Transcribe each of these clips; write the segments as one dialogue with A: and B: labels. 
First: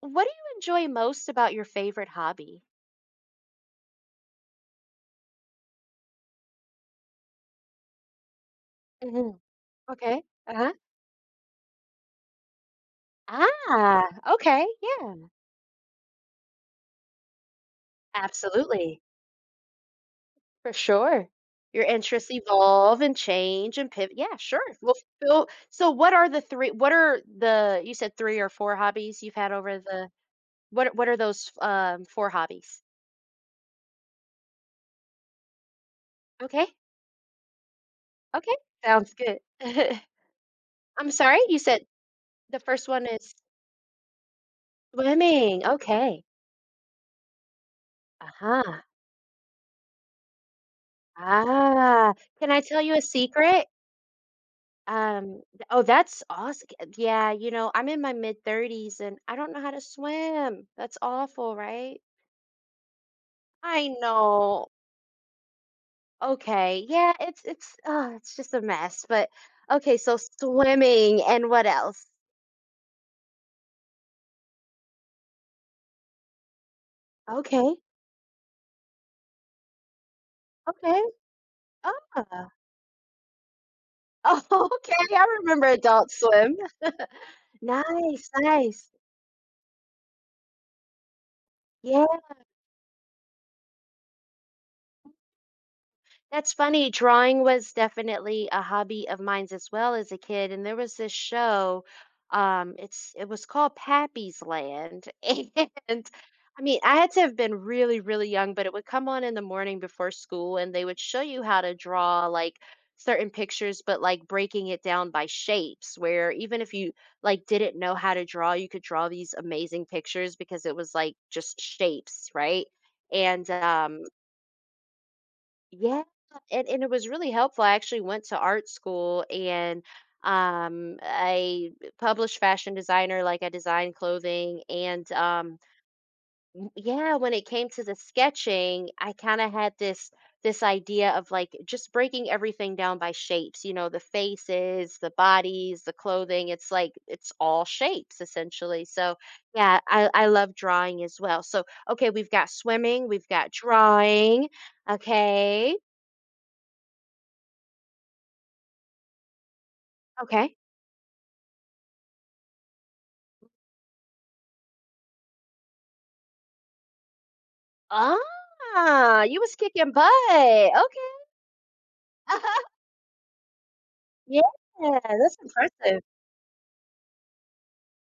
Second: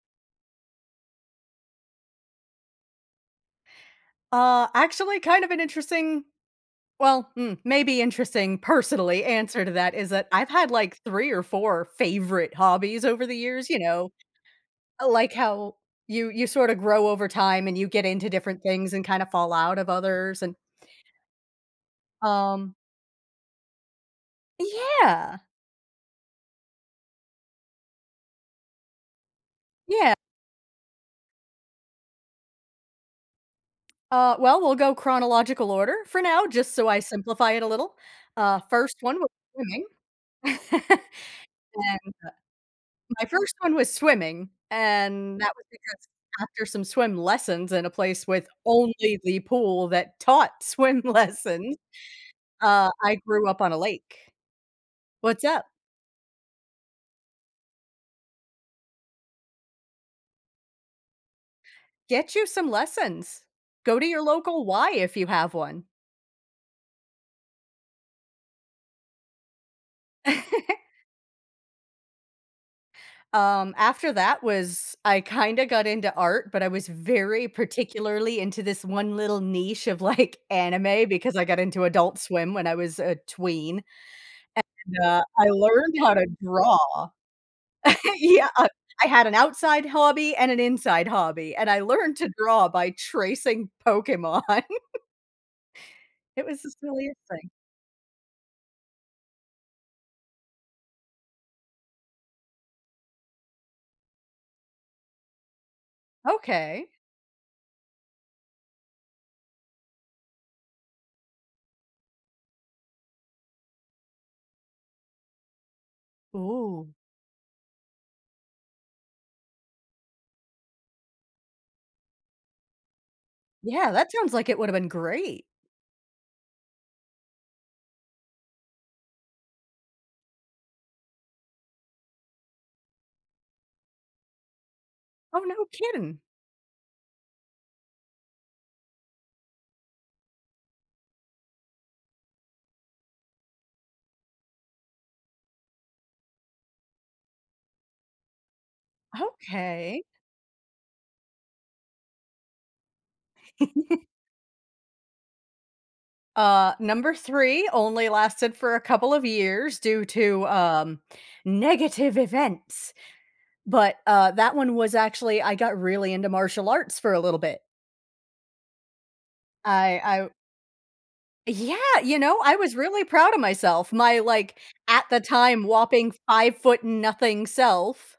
A: What do you enjoy most about your favorite hobby?
B: Actually, kind of an interesting maybe interesting personally
A: Mhm.
B: answer to that is
A: Okay.
B: that I've had
A: Uh-huh.
B: like 3 or 4 favorite hobbies over the years, you
A: Ah,
B: know,
A: okay. Yeah,
B: like how you sort of grow over time and you get into different things
A: absolutely.
B: and kind of fall out of others
A: For sure. Your interests
B: um
A: evolve and change and pivot. Yeah, sure. Well,
B: Yeah,
A: so what are the three, you said three or four hobbies you've had over the,
B: yeah.
A: what are those four hobbies?
B: Well, we'll go chronological order for now
A: Okay.
B: just so I simplify it a little.
A: Okay.
B: First
A: Sounds
B: one was
A: good.
B: swimming.
A: I'm sorry. You said the first one
B: My
A: is
B: first one was swimming, and that was
A: swimming.
B: because
A: Okay.
B: after some swim lessons in a place with
A: Uh-huh.
B: only the pool that taught swim lessons,
A: Ah, can I tell you a
B: I grew up
A: secret?
B: on a lake.
A: Um,
B: What's up?
A: th- oh, that's awesome. Yeah, I'm in my mid 30s and I don't know how to swim. That's awful, right?
B: Get you some lessons.
A: I
B: Go to your local
A: know.
B: Y if you have one.
A: Okay. Yeah, it's just a mess. But okay, so swimming and what else?
B: After that was I kinda got into art, but I was very
A: Okay.
B: particularly into this one little niche of, like,
A: Okay.
B: anime because I got into
A: Ah.
B: Adult Swim when I was a tween,
A: Oh,
B: and,
A: okay. I
B: I
A: remember
B: learned
A: Adult
B: how to
A: Swim.
B: draw.
A: Nice,
B: Yeah,
A: nice.
B: I had an outside hobby and an inside hobby, and I learned
A: Yeah.
B: to draw by tracing Pokemon. It
A: That's
B: was the
A: funny.
B: silliest
A: Drawing
B: thing.
A: was definitely a hobby of mine as well as a kid, and there was this show. It was called Pappy's Land, and I mean,
B: Okay.
A: I had to have been really, really young, but it would come on in the morning before school, and they would show you how to draw, like, certain pictures, but, like, breaking it down by shapes, where even if you,
B: Ooh.
A: like, didn't know how to draw, you could draw these amazing pictures because it was like just shapes, right? And
B: Yeah, that sounds like it would've been great.
A: yeah, and it was really helpful. I actually went to art school, and I published fashion designer, like I designed clothing, and
B: Oh, no kidding.
A: yeah, when it came to the sketching, I kind of had this idea of, like, just breaking everything down by shapes, you know, the faces, the bodies, the clothing. It's like it's all shapes essentially. So, yeah,
B: Okay.
A: I love drawing as well. So, okay, we've got swimming, we've got drawing, okay?
B: Number 3 only lasted for a couple of years due to,
A: Okay.
B: negative events, but, that one was actually I got really into martial arts for a little bit.
A: Ah, you was kicking butt.
B: I
A: Okay.
B: Yeah, you know, I was really proud of myself, my,
A: Yeah,
B: like, at the
A: that's
B: time,
A: impressive.
B: whopping 5-foot nothing self,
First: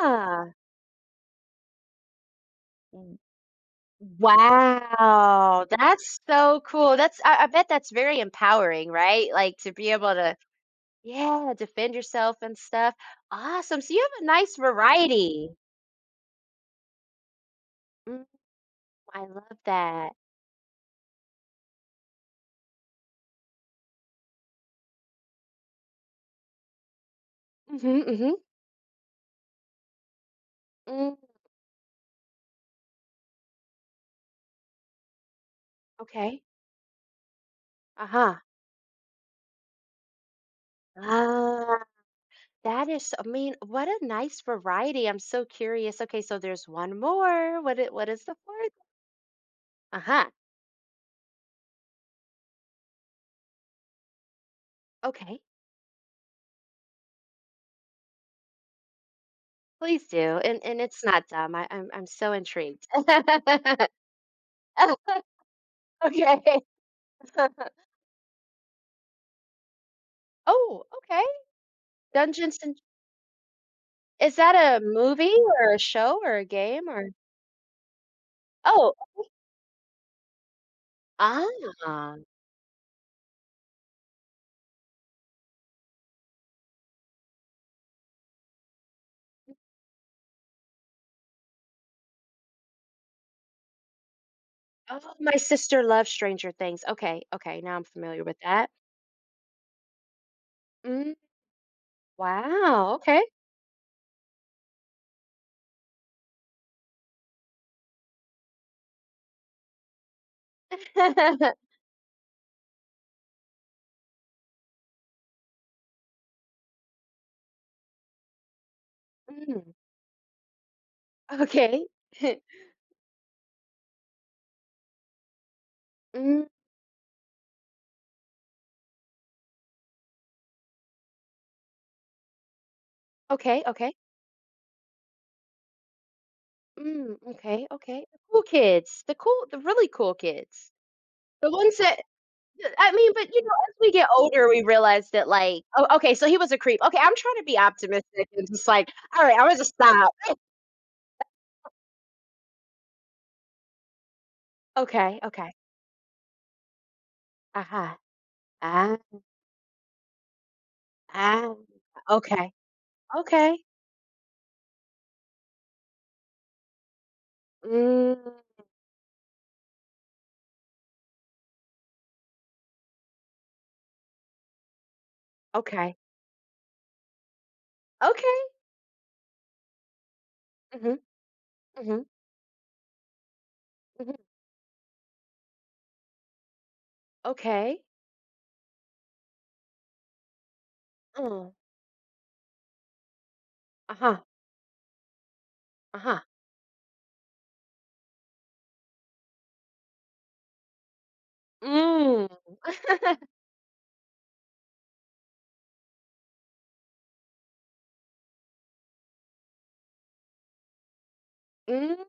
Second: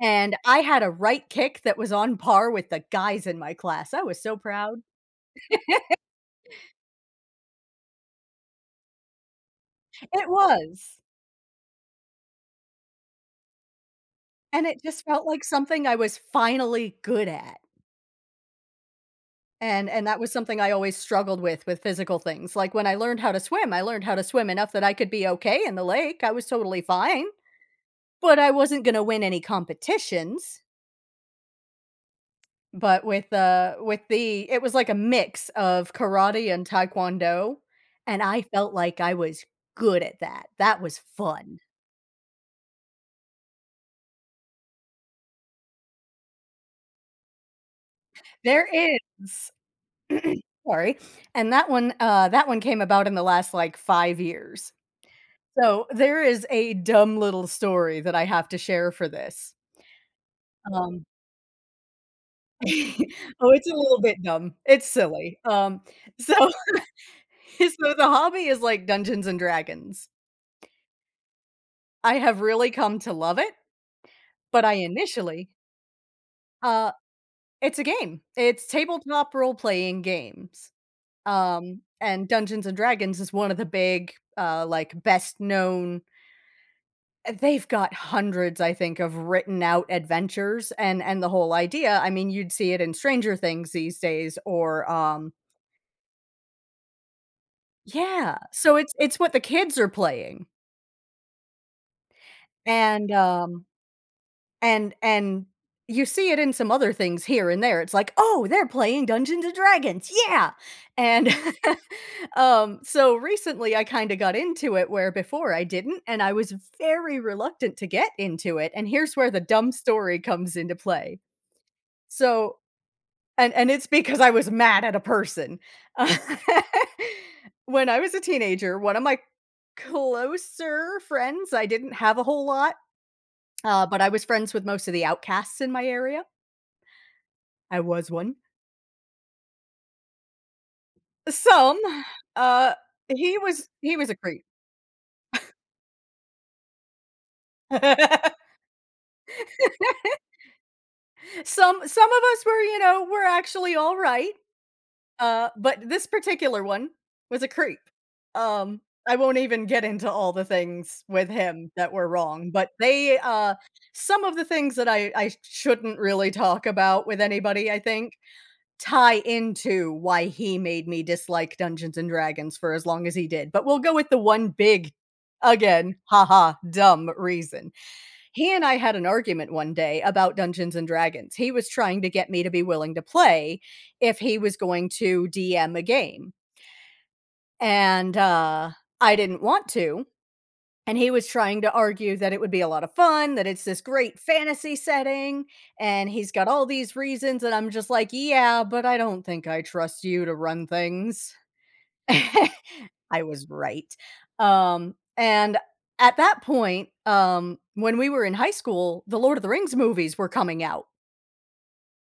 B: and I had a right kick that was on par with the
A: w-
B: guys in my class, I was so proud.
A: Wow. That's so cool. I bet that's very empowering, right? Like to be able
B: It
A: to,
B: was,
A: yeah, defend yourself and stuff. Awesome. So you have a nice
B: and it just felt like
A: variety.
B: something I was finally good at,
A: Mm, I love
B: and
A: that.
B: that was something I always struggled with physical things, like, when I learned how to swim, I learned how to swim enough that I could be okay in the lake, I was totally fine,
A: Mm-hmm, mm-hmm.
B: but I wasn't gonna win any competitions.
A: Mm,
B: But with the it was like a mix of
A: okay.
B: karate and taekwondo, and
A: Uh-huh.
B: I felt like I was good at that. That was fun.
A: Ah. That is, I mean, what a nice variety. I'm so curious. Okay, so there's one more. What is the
B: There
A: fourth?
B: is
A: Uh-huh.
B: sorry, and that one came about in the last, like, 5 years.
A: Okay.
B: So, there is a dumb little story that I have to share for this.
A: Please do. And it's
B: Um
A: not dumb. I'm so intrigued.
B: Oh, it's a little bit dumb. It's silly. So
A: Okay.
B: so the hobby is like Dungeons& and Dragons.
A: Oh, okay.
B: I have
A: Dungeons
B: really
A: and
B: come to love it,
A: Is that
B: but I
A: a movie
B: initially
A: or a show or a game?
B: Uh,
A: Or,
B: it's a game. It's
A: oh,
B: tabletop role-playing games.
A: ah.
B: And Dungeons and Dragons is one of the big, like, best known they've got hundreds, I think, of written out adventures and the whole idea I mean, you'd see it in Stranger Things these days or,
A: Oh, my sister loves Stranger Things. Okay, okay. Now I'm familiar
B: yeah.
A: with that.
B: So it's what the kids are playing,
A: Mm, wow,
B: and,
A: okay.
B: and you see it in some other things here and there. It's like, "Oh, they're playing Dungeons& and Dragons, yeah!" And, so recently I kinda got into it where before I didn't, and I was very reluctant to get into it, and here's where the dumb
A: Mm,
B: story comes into play.
A: okay.
B: So and it's because I was mad at a person. Uh,
A: Mm.
B: When I was a teenager, one of my closer friends I didn't have a whole lot,
A: Okay, okay.
B: but I was friends with most of the outcasts in my area,
A: Mm, okay,
B: I
A: okay.
B: was
A: The
B: one.
A: cool kids, the really cool kids. The ones
B: Some,
A: that
B: uh,
A: th I mean, but,
B: he
A: you know,
B: was
A: as we
B: he
A: get
B: was a creep.
A: older, we realize that, like, oh, okay, so he was a creep. Okay, I'm trying to be optimistic and just like, "All right, Imma just stop."
B: Some of us were, you know, were actually all right,
A: Okay, okay.
B: but this particular one was a creep.
A: Uh-huh.
B: Um,
A: Ah,
B: I won't even get into all the things with
A: ah,
B: him that were
A: okay,
B: wrong, but they,
A: okay.
B: uh some of the things that I shouldn't really talk about with anybody, I think,
A: Mm,
B: tie into why he made me dislike Dungeons& and Dragons for as long as he did, but we'll go with the one big again,
A: okay,
B: haha, dumb reason.
A: okay.
B: He and I had an argument one day about Dungeons& and
A: Mhm,
B: Dragons. He was trying
A: mhm,
B: to get me to be willing to play
A: mhm.
B: if he was going to DM a game,
A: Okay.
B: and, I didn't want to and he was
A: Mm,
B: trying to argue that it would be a lot of fun, that it's this great
A: uh-huh,
B: fantasy setting, and
A: uh-huh.
B: he's got all these reasons, and I'm just like, "Yeah, but I don't think I trust you to run things."
A: Mm.
B: I was right. And at that point, when we were in high school, the Lord of the Rings movies were coming out.
A: Mm,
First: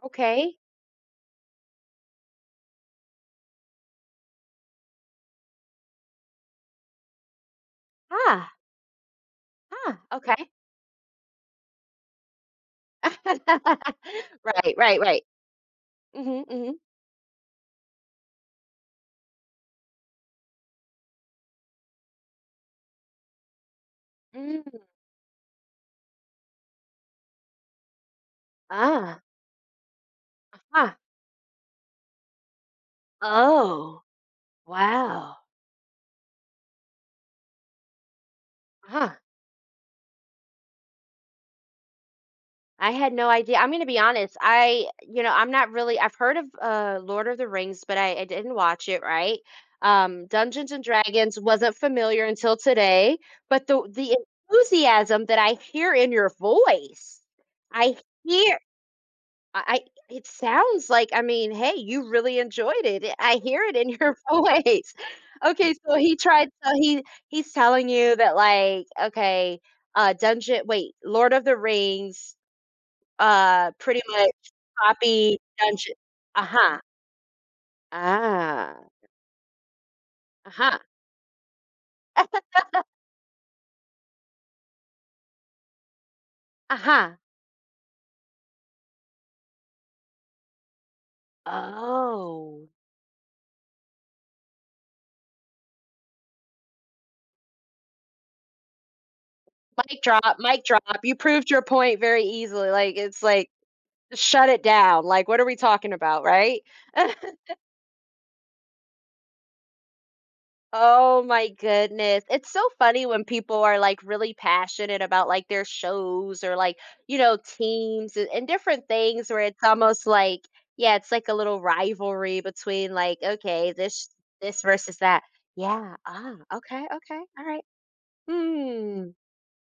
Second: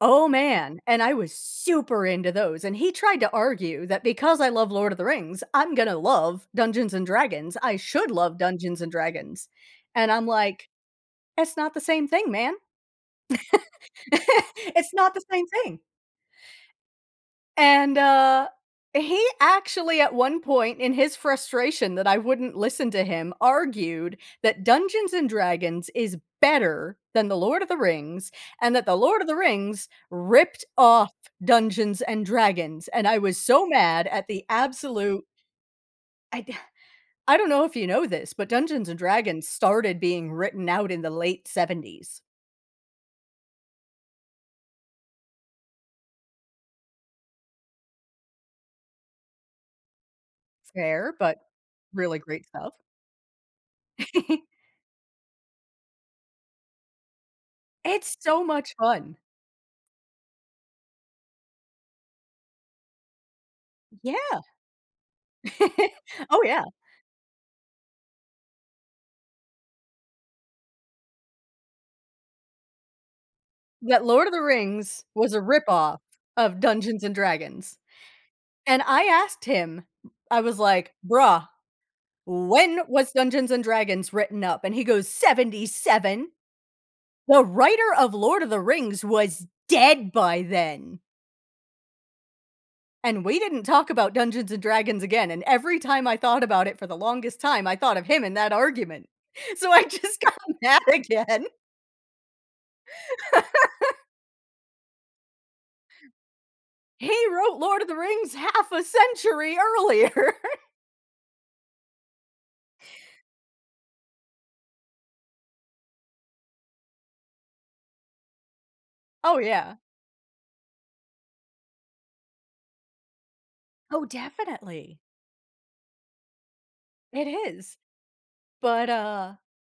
B: Oh,
A: okay.
B: man, and I was super into those, and he tried to argue that because I love Lord of the Rings, I'm gonna love Dungeons& and Dragons. I should love
A: Ah,
B: Dungeons& and Dragons,
A: ah,
B: and I'm
A: okay.
B: like, "It's not the same thing, man.
A: Right,
B: It's
A: right,
B: not the
A: right.
B: same thing."
A: Mhm, mhm.
B: And, he actually, at one point, in his frustration that I wouldn't listen to him, argued that
A: Mm,
B: Dungeons& and Dragons is better than The Lord of the Rings, and that The Lord
A: ah,
B: of the Rings ripped
A: huh.
B: off Dungeons& and Dragons, and I was so
A: Oh,
B: mad at the absolute
A: wow.
B: I d I don't know if you know this, but Dungeons& and
A: Huh.
B: Dragons started being written out in the late '70s.
A: I had no idea. I'm gonna be honest, I'm not really I've heard of, Lord of the Rings, but I didn't watch it, right? Dungeons& and
B: Fair, but
A: Dragons wasn't
B: really
A: familiar
B: great
A: until
B: stuff.
A: today, but the enthusiasm that I hear in your voice, I
B: It's so
A: hear
B: much fun.
A: I it sounds like, I mean, hey, you really enjoyed it. I hear it in your
B: Yeah.
A: voice. Okay, so he
B: Oh,
A: tried
B: yeah.
A: so he he's telling you that, like, okay, Lord of the Rings, pretty
B: That Lord
A: much
B: of the Rings was
A: copy
B: a
A: Dungeon.
B: ripoff of
A: Uh-huh.
B: Dungeons& and Dragons,
A: Ah.
B: and I asked him, I was
A: Uh-huh.
B: like, "Bruh, when was Dungeons& and Dragons written up?" And he goes, "77.
A: Uh-huh.
B: The writer of Lord of the Rings was dead by then."
A: Oh.
B: And we didn't talk about Dungeons& and Dragons again, and every time I thought about it for the longest time, I thought of him in that argument. So I
A: Mic
B: just got
A: drop, mic
B: mad
A: drop. You
B: again.
A: proved your point very easily. Like it's like shut it down. Like what are we talking about, right?
B: He wrote Lord of the Rings half a century earlier.
A: Oh my goodness. It's so funny when people are like really passionate about like their shows or like, you know, teams, and different things,
B: Oh,
A: where it's
B: yeah.
A: almost like, yeah, it's like a little rivalry between like, okay,
B: Oh,
A: this versus
B: definitely.
A: that. Yeah. Ah, okay, okay.
B: It
A: All right.
B: is. But,
A: Hmm.
B: uh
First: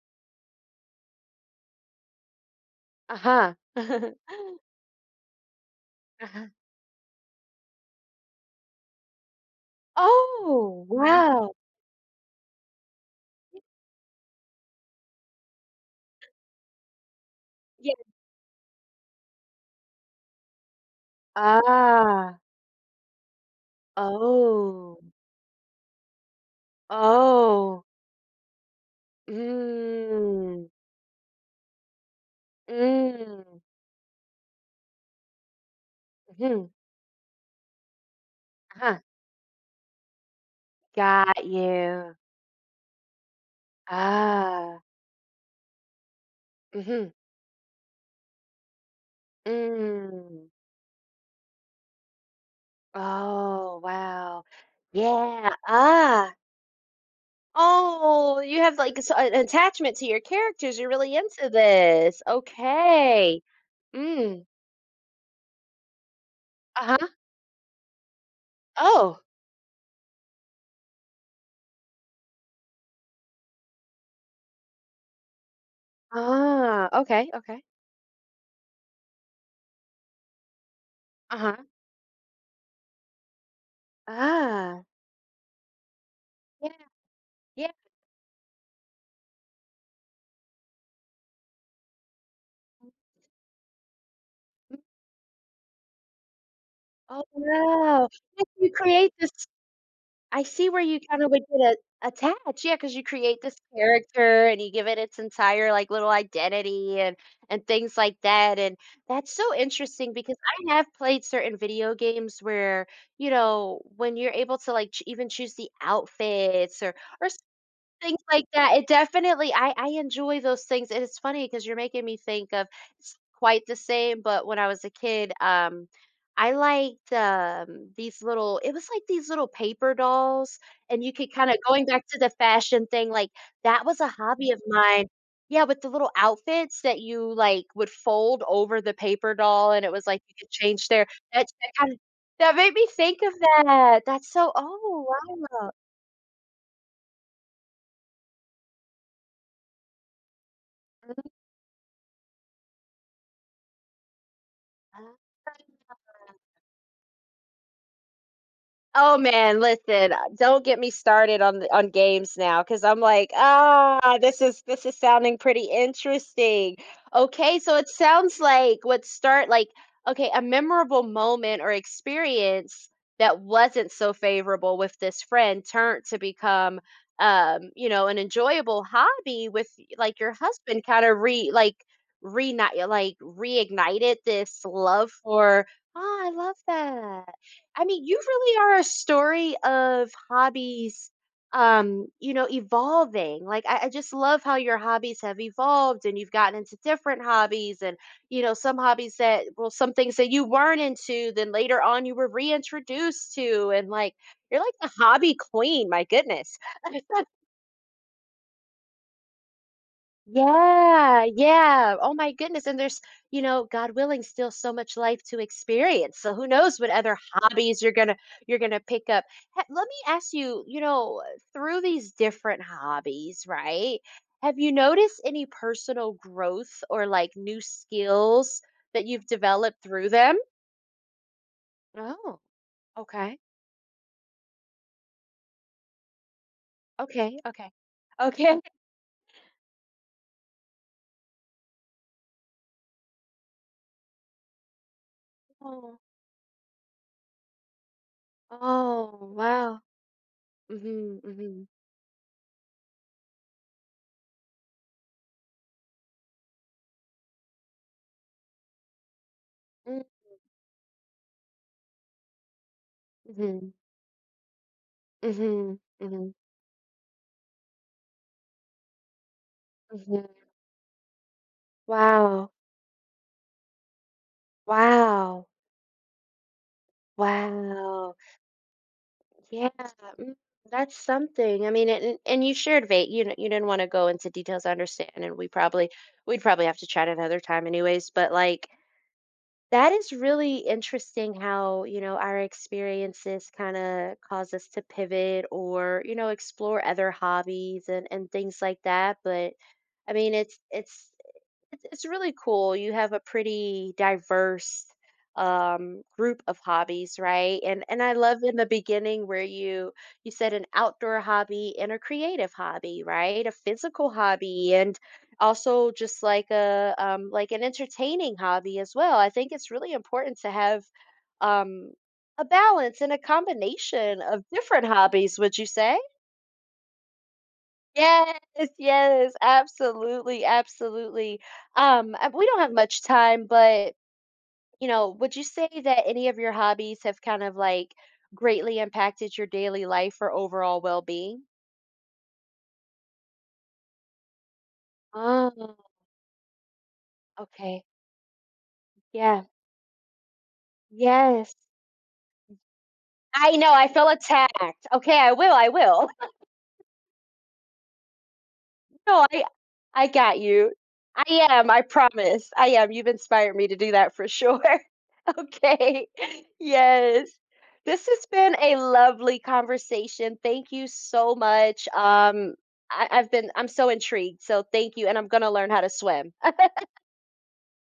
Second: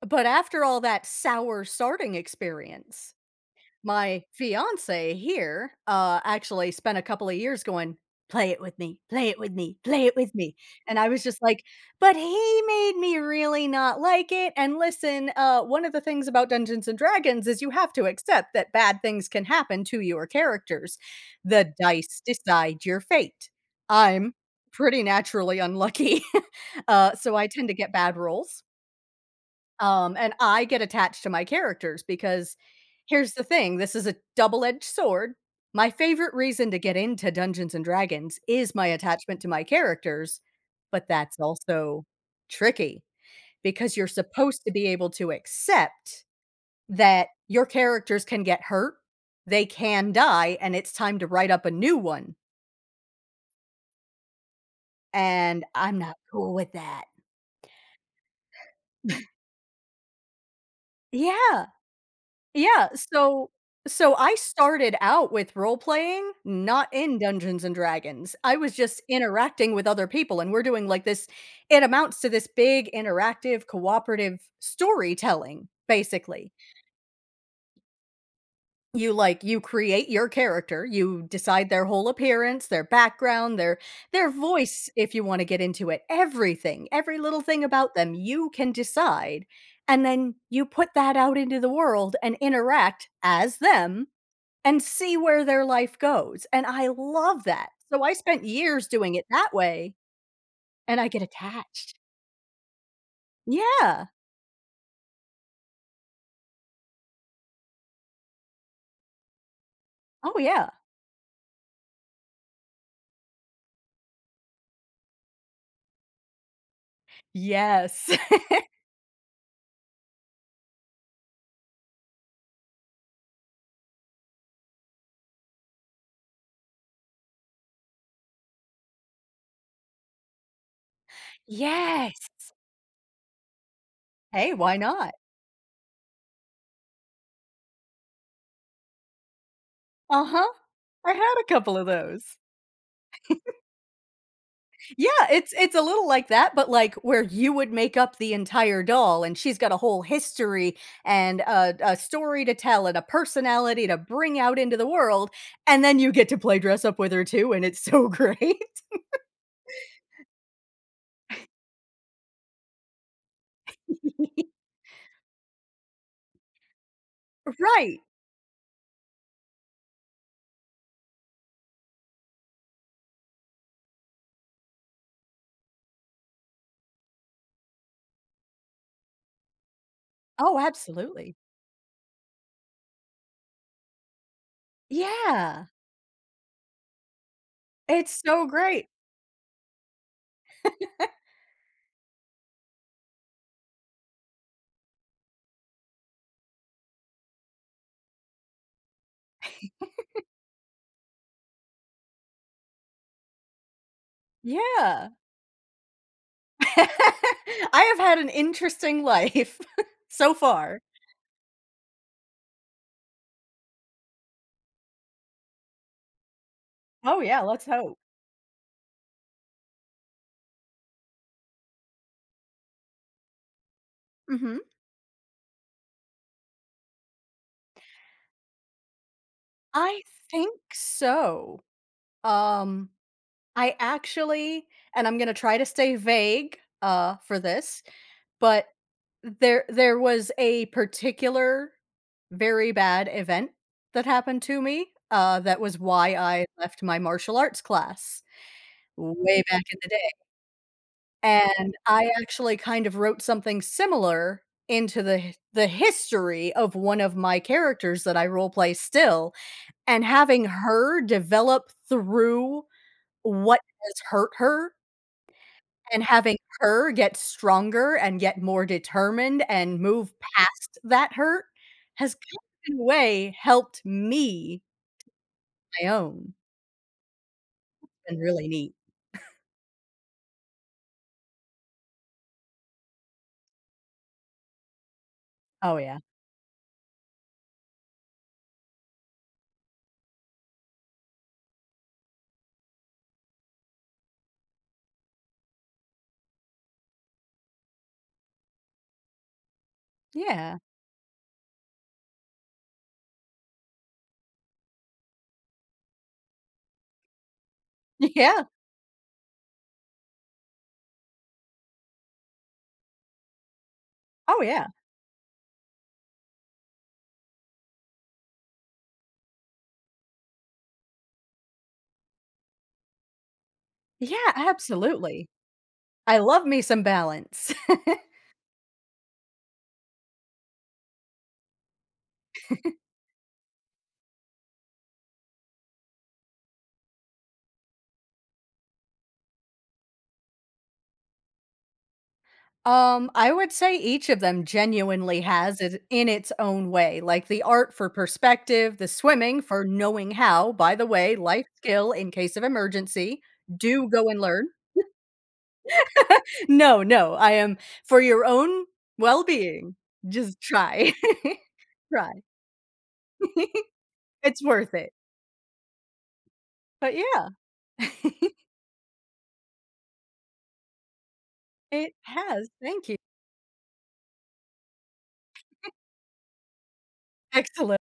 B: but after all that sour starting experience,
A: Uh-huh.
B: my fiance here,
A: Uh-huh.
B: actually spent a couple of years going, "Play it with me, play it with me, play it with me,"
A: Oh,
B: and I was just
A: wow.
B: like, "But he made me really not like it," and listen, one of the things about Dungeons& and Dragons is you have
A: Yeah.
B: to accept that bad things can happen to your characters. The dice
A: Ah.
B: decide your fate. I'm
A: Oh.
B: pretty naturally unlucky, so I tend to
A: Oh.
B: get bad rolls. And I
A: Mm.
B: get attached to my characters because here's the
A: Mm.
B: thing, this is a double-edged sword. My favorite
A: Mm-hmm.
B: reason to get into Dungeons& and Dragons is my
A: Uh-huh.
B: attachment to my characters, but that's
A: Got
B: also
A: you.
B: tricky because you're supposed to
A: Ah.
B: be able to accept
A: Mhm.
B: that your characters can get hurt, they can
A: Mm.
B: die, and it's time to write up a new one,
A: Oh, wow. Yeah.
B: and I'm not
A: Ah.
B: cool with that.
A: Oh, you have like an attachment to your characters. You're really into
B: Yeah.
A: this.
B: Yeah,
A: Okay.
B: so I
A: Mm.
B: started out with role playing, not
A: Uh-huh.
B: in Dungeons& and Dragons. I was just
A: Oh.
B: interacting with other people, and we're doing, like, this it amounts to this big interactive cooperative storytelling, basically.
A: Ah. Okay. Okay.
B: You create your character, you
A: Uh-huh.
B: decide their whole appearance, their background, their
A: Ah.
B: voice, if you wanna get into it,
A: Yeah.
B: everything, every little thing
A: Yeah.
B: about them, you can decide, and then you put that out into the world and interact as them
A: Mm.
B: and see where their life goes, and I
A: Oh
B: love that. So
A: wow.
B: I
A: Yes.
B: spent
A: You
B: years
A: create
B: doing it
A: this
B: that way,
A: I see where you
B: and I get
A: kinda would get a
B: attached.
A: attached, yeah, because you create this
B: Yeah.
A: character and you give it its entire, like, little identity, and things like that, and that's so interesting because
B: Oh, yeah.
A: I have played certain video games where, you know, when you're able to, like, ch even choose the outfits or or
B: Yes.
A: Things like that, it definitely I enjoy those things, and it's funny because 'cause you're making me think of it's quite the same, but when I was a kid, I liked, these little it was like these little paper dolls, and you could kinda going back to
B: Yes.
A: the fashion thing, like, that was a hobby
B: Hey,
A: of
B: why
A: mine.
B: not?
A: Yeah, with the little outfits that you, like, would fold over the paper doll, and it was like you
B: Uh-huh.
A: could change their
B: I had a
A: that that
B: couple of
A: kinda
B: those.
A: that made me think of that. That's so Oh,
B: Yeah,
A: wow.
B: it's a little like that, but, like, where you would make up the entire doll, and she's got a whole history and a story to tell and a personality to bring out into the world, and
A: uh,
B: then you get to play dress up with her too, and it's so great.
A: Oh man, listen, don't get me started on the on games now, because I'm like, ah, this is sounding pretty interesting. Okay, so it
B: Right.
A: sounds like, what start like okay, a memorable moment or experience that wasn't so favorable with this friend turned to become an enjoyable hobby with like your
B: Oh,
A: husband kind of
B: absolutely.
A: re, re reignited this love
B: Yeah.
A: for, ah, I love that. I mean, you
B: It's so
A: really are a
B: great.
A: story of hobbies, evolving. Like, I just love how your hobbies have evolved and you've gotten into different hobbies and, you know, some hobbies that, well, some things that you weren't into, then later on you were reintroduced to. And like, you're like the
B: Yeah.
A: hobby queen, my goodness.
B: I have had an interesting life so far.
A: Yeah, yeah. Oh my goodness. And there's, you know, God willing, still so much life to experience. So who knows what other
B: Oh, yeah, let's
A: hobbies you're
B: hope.
A: gonna, you're gonna pick up. Let me ask you, you know, through these different hobbies, right? Have
B: Mhm.
A: you noticed any personal growth or, like, new skills that you've developed
B: I
A: through them?
B: think so.
A: Oh,
B: Um,
A: okay.
B: I actually and I'm gonna try to stay vague, for
A: Okay, okay.
B: this,
A: Okay.
B: but there was a particular very bad event that happened to me, that was
A: Oh,
B: why I left my martial arts class
A: oh,
B: way back in
A: wow.
B: the day.
A: Mm-hmm, mm-hmm,
B: And I actually kind of wrote something similar into the history of one of my characters that I role play still, and having her develop through what
A: mm-hmm,
B: has hurt her,
A: mm-hmm,
B: and having her get stronger and get more determined and move
A: mm-hmm.
B: past that hurt has kind
A: Wow,
B: of in a way helped me
A: wow,
B: my own,
A: wow.
B: and really neat.
A: Yeah, mm, that's something. I mean, and you shared vague, you know, you didn't want to go into details, I understand, and
B: Oh, yeah.
A: we'd probably have to chat another time anyways, but like that is really interesting how, you know, our experiences kind of cause us to pivot or, you know, explore other hobbies and things like that, but I mean, it's
B: Yeah.
A: it's It's it's really cool. You have a pretty diverse group of hobbies, right? And I love
B: Yeah.
A: in the beginning where you said an outdoor hobby and a creative hobby, right? A physical
B: Oh, yeah.
A: hobby and also just like a like an entertaining hobby as well. I think it's really important to have um a balance and a
B: Yeah,
A: combination of different
B: absolutely.
A: hobbies, would you say?
B: I love me some balance.
A: Yes, yes, absolutely, absolutely. We don't have much time, but, would you say that any of your hobbies have kind of like greatly impacted your daily life or overall well-being?
B: I would say each of them genuinely has it
A: Oh,
B: in its own way, like the art
A: okay.
B: for perspective, the swimming
A: Yeah.
B: for knowing how, by the way, life
A: Yes.
B: skill in case of emergency.
A: I know,
B: Do
A: I
B: go
A: feel
B: and learn.
A: attacked. Okay, I will, I will.
B: No, no, I am for your own
A: No, I
B: well-being.
A: I got
B: Just
A: you.
B: try.
A: I am, I
B: Try.
A: promise. I am. You've inspired me to do that for
B: It's
A: sure.
B: worth it.
A: Okay.
B: But
A: Yes.
B: yeah,
A: This has been a lovely conversation. Thank you so much.
B: it has. Thank you.
A: I'm so intrigued. So thank you. And I'm going to learn how to swim.
B: Excellent.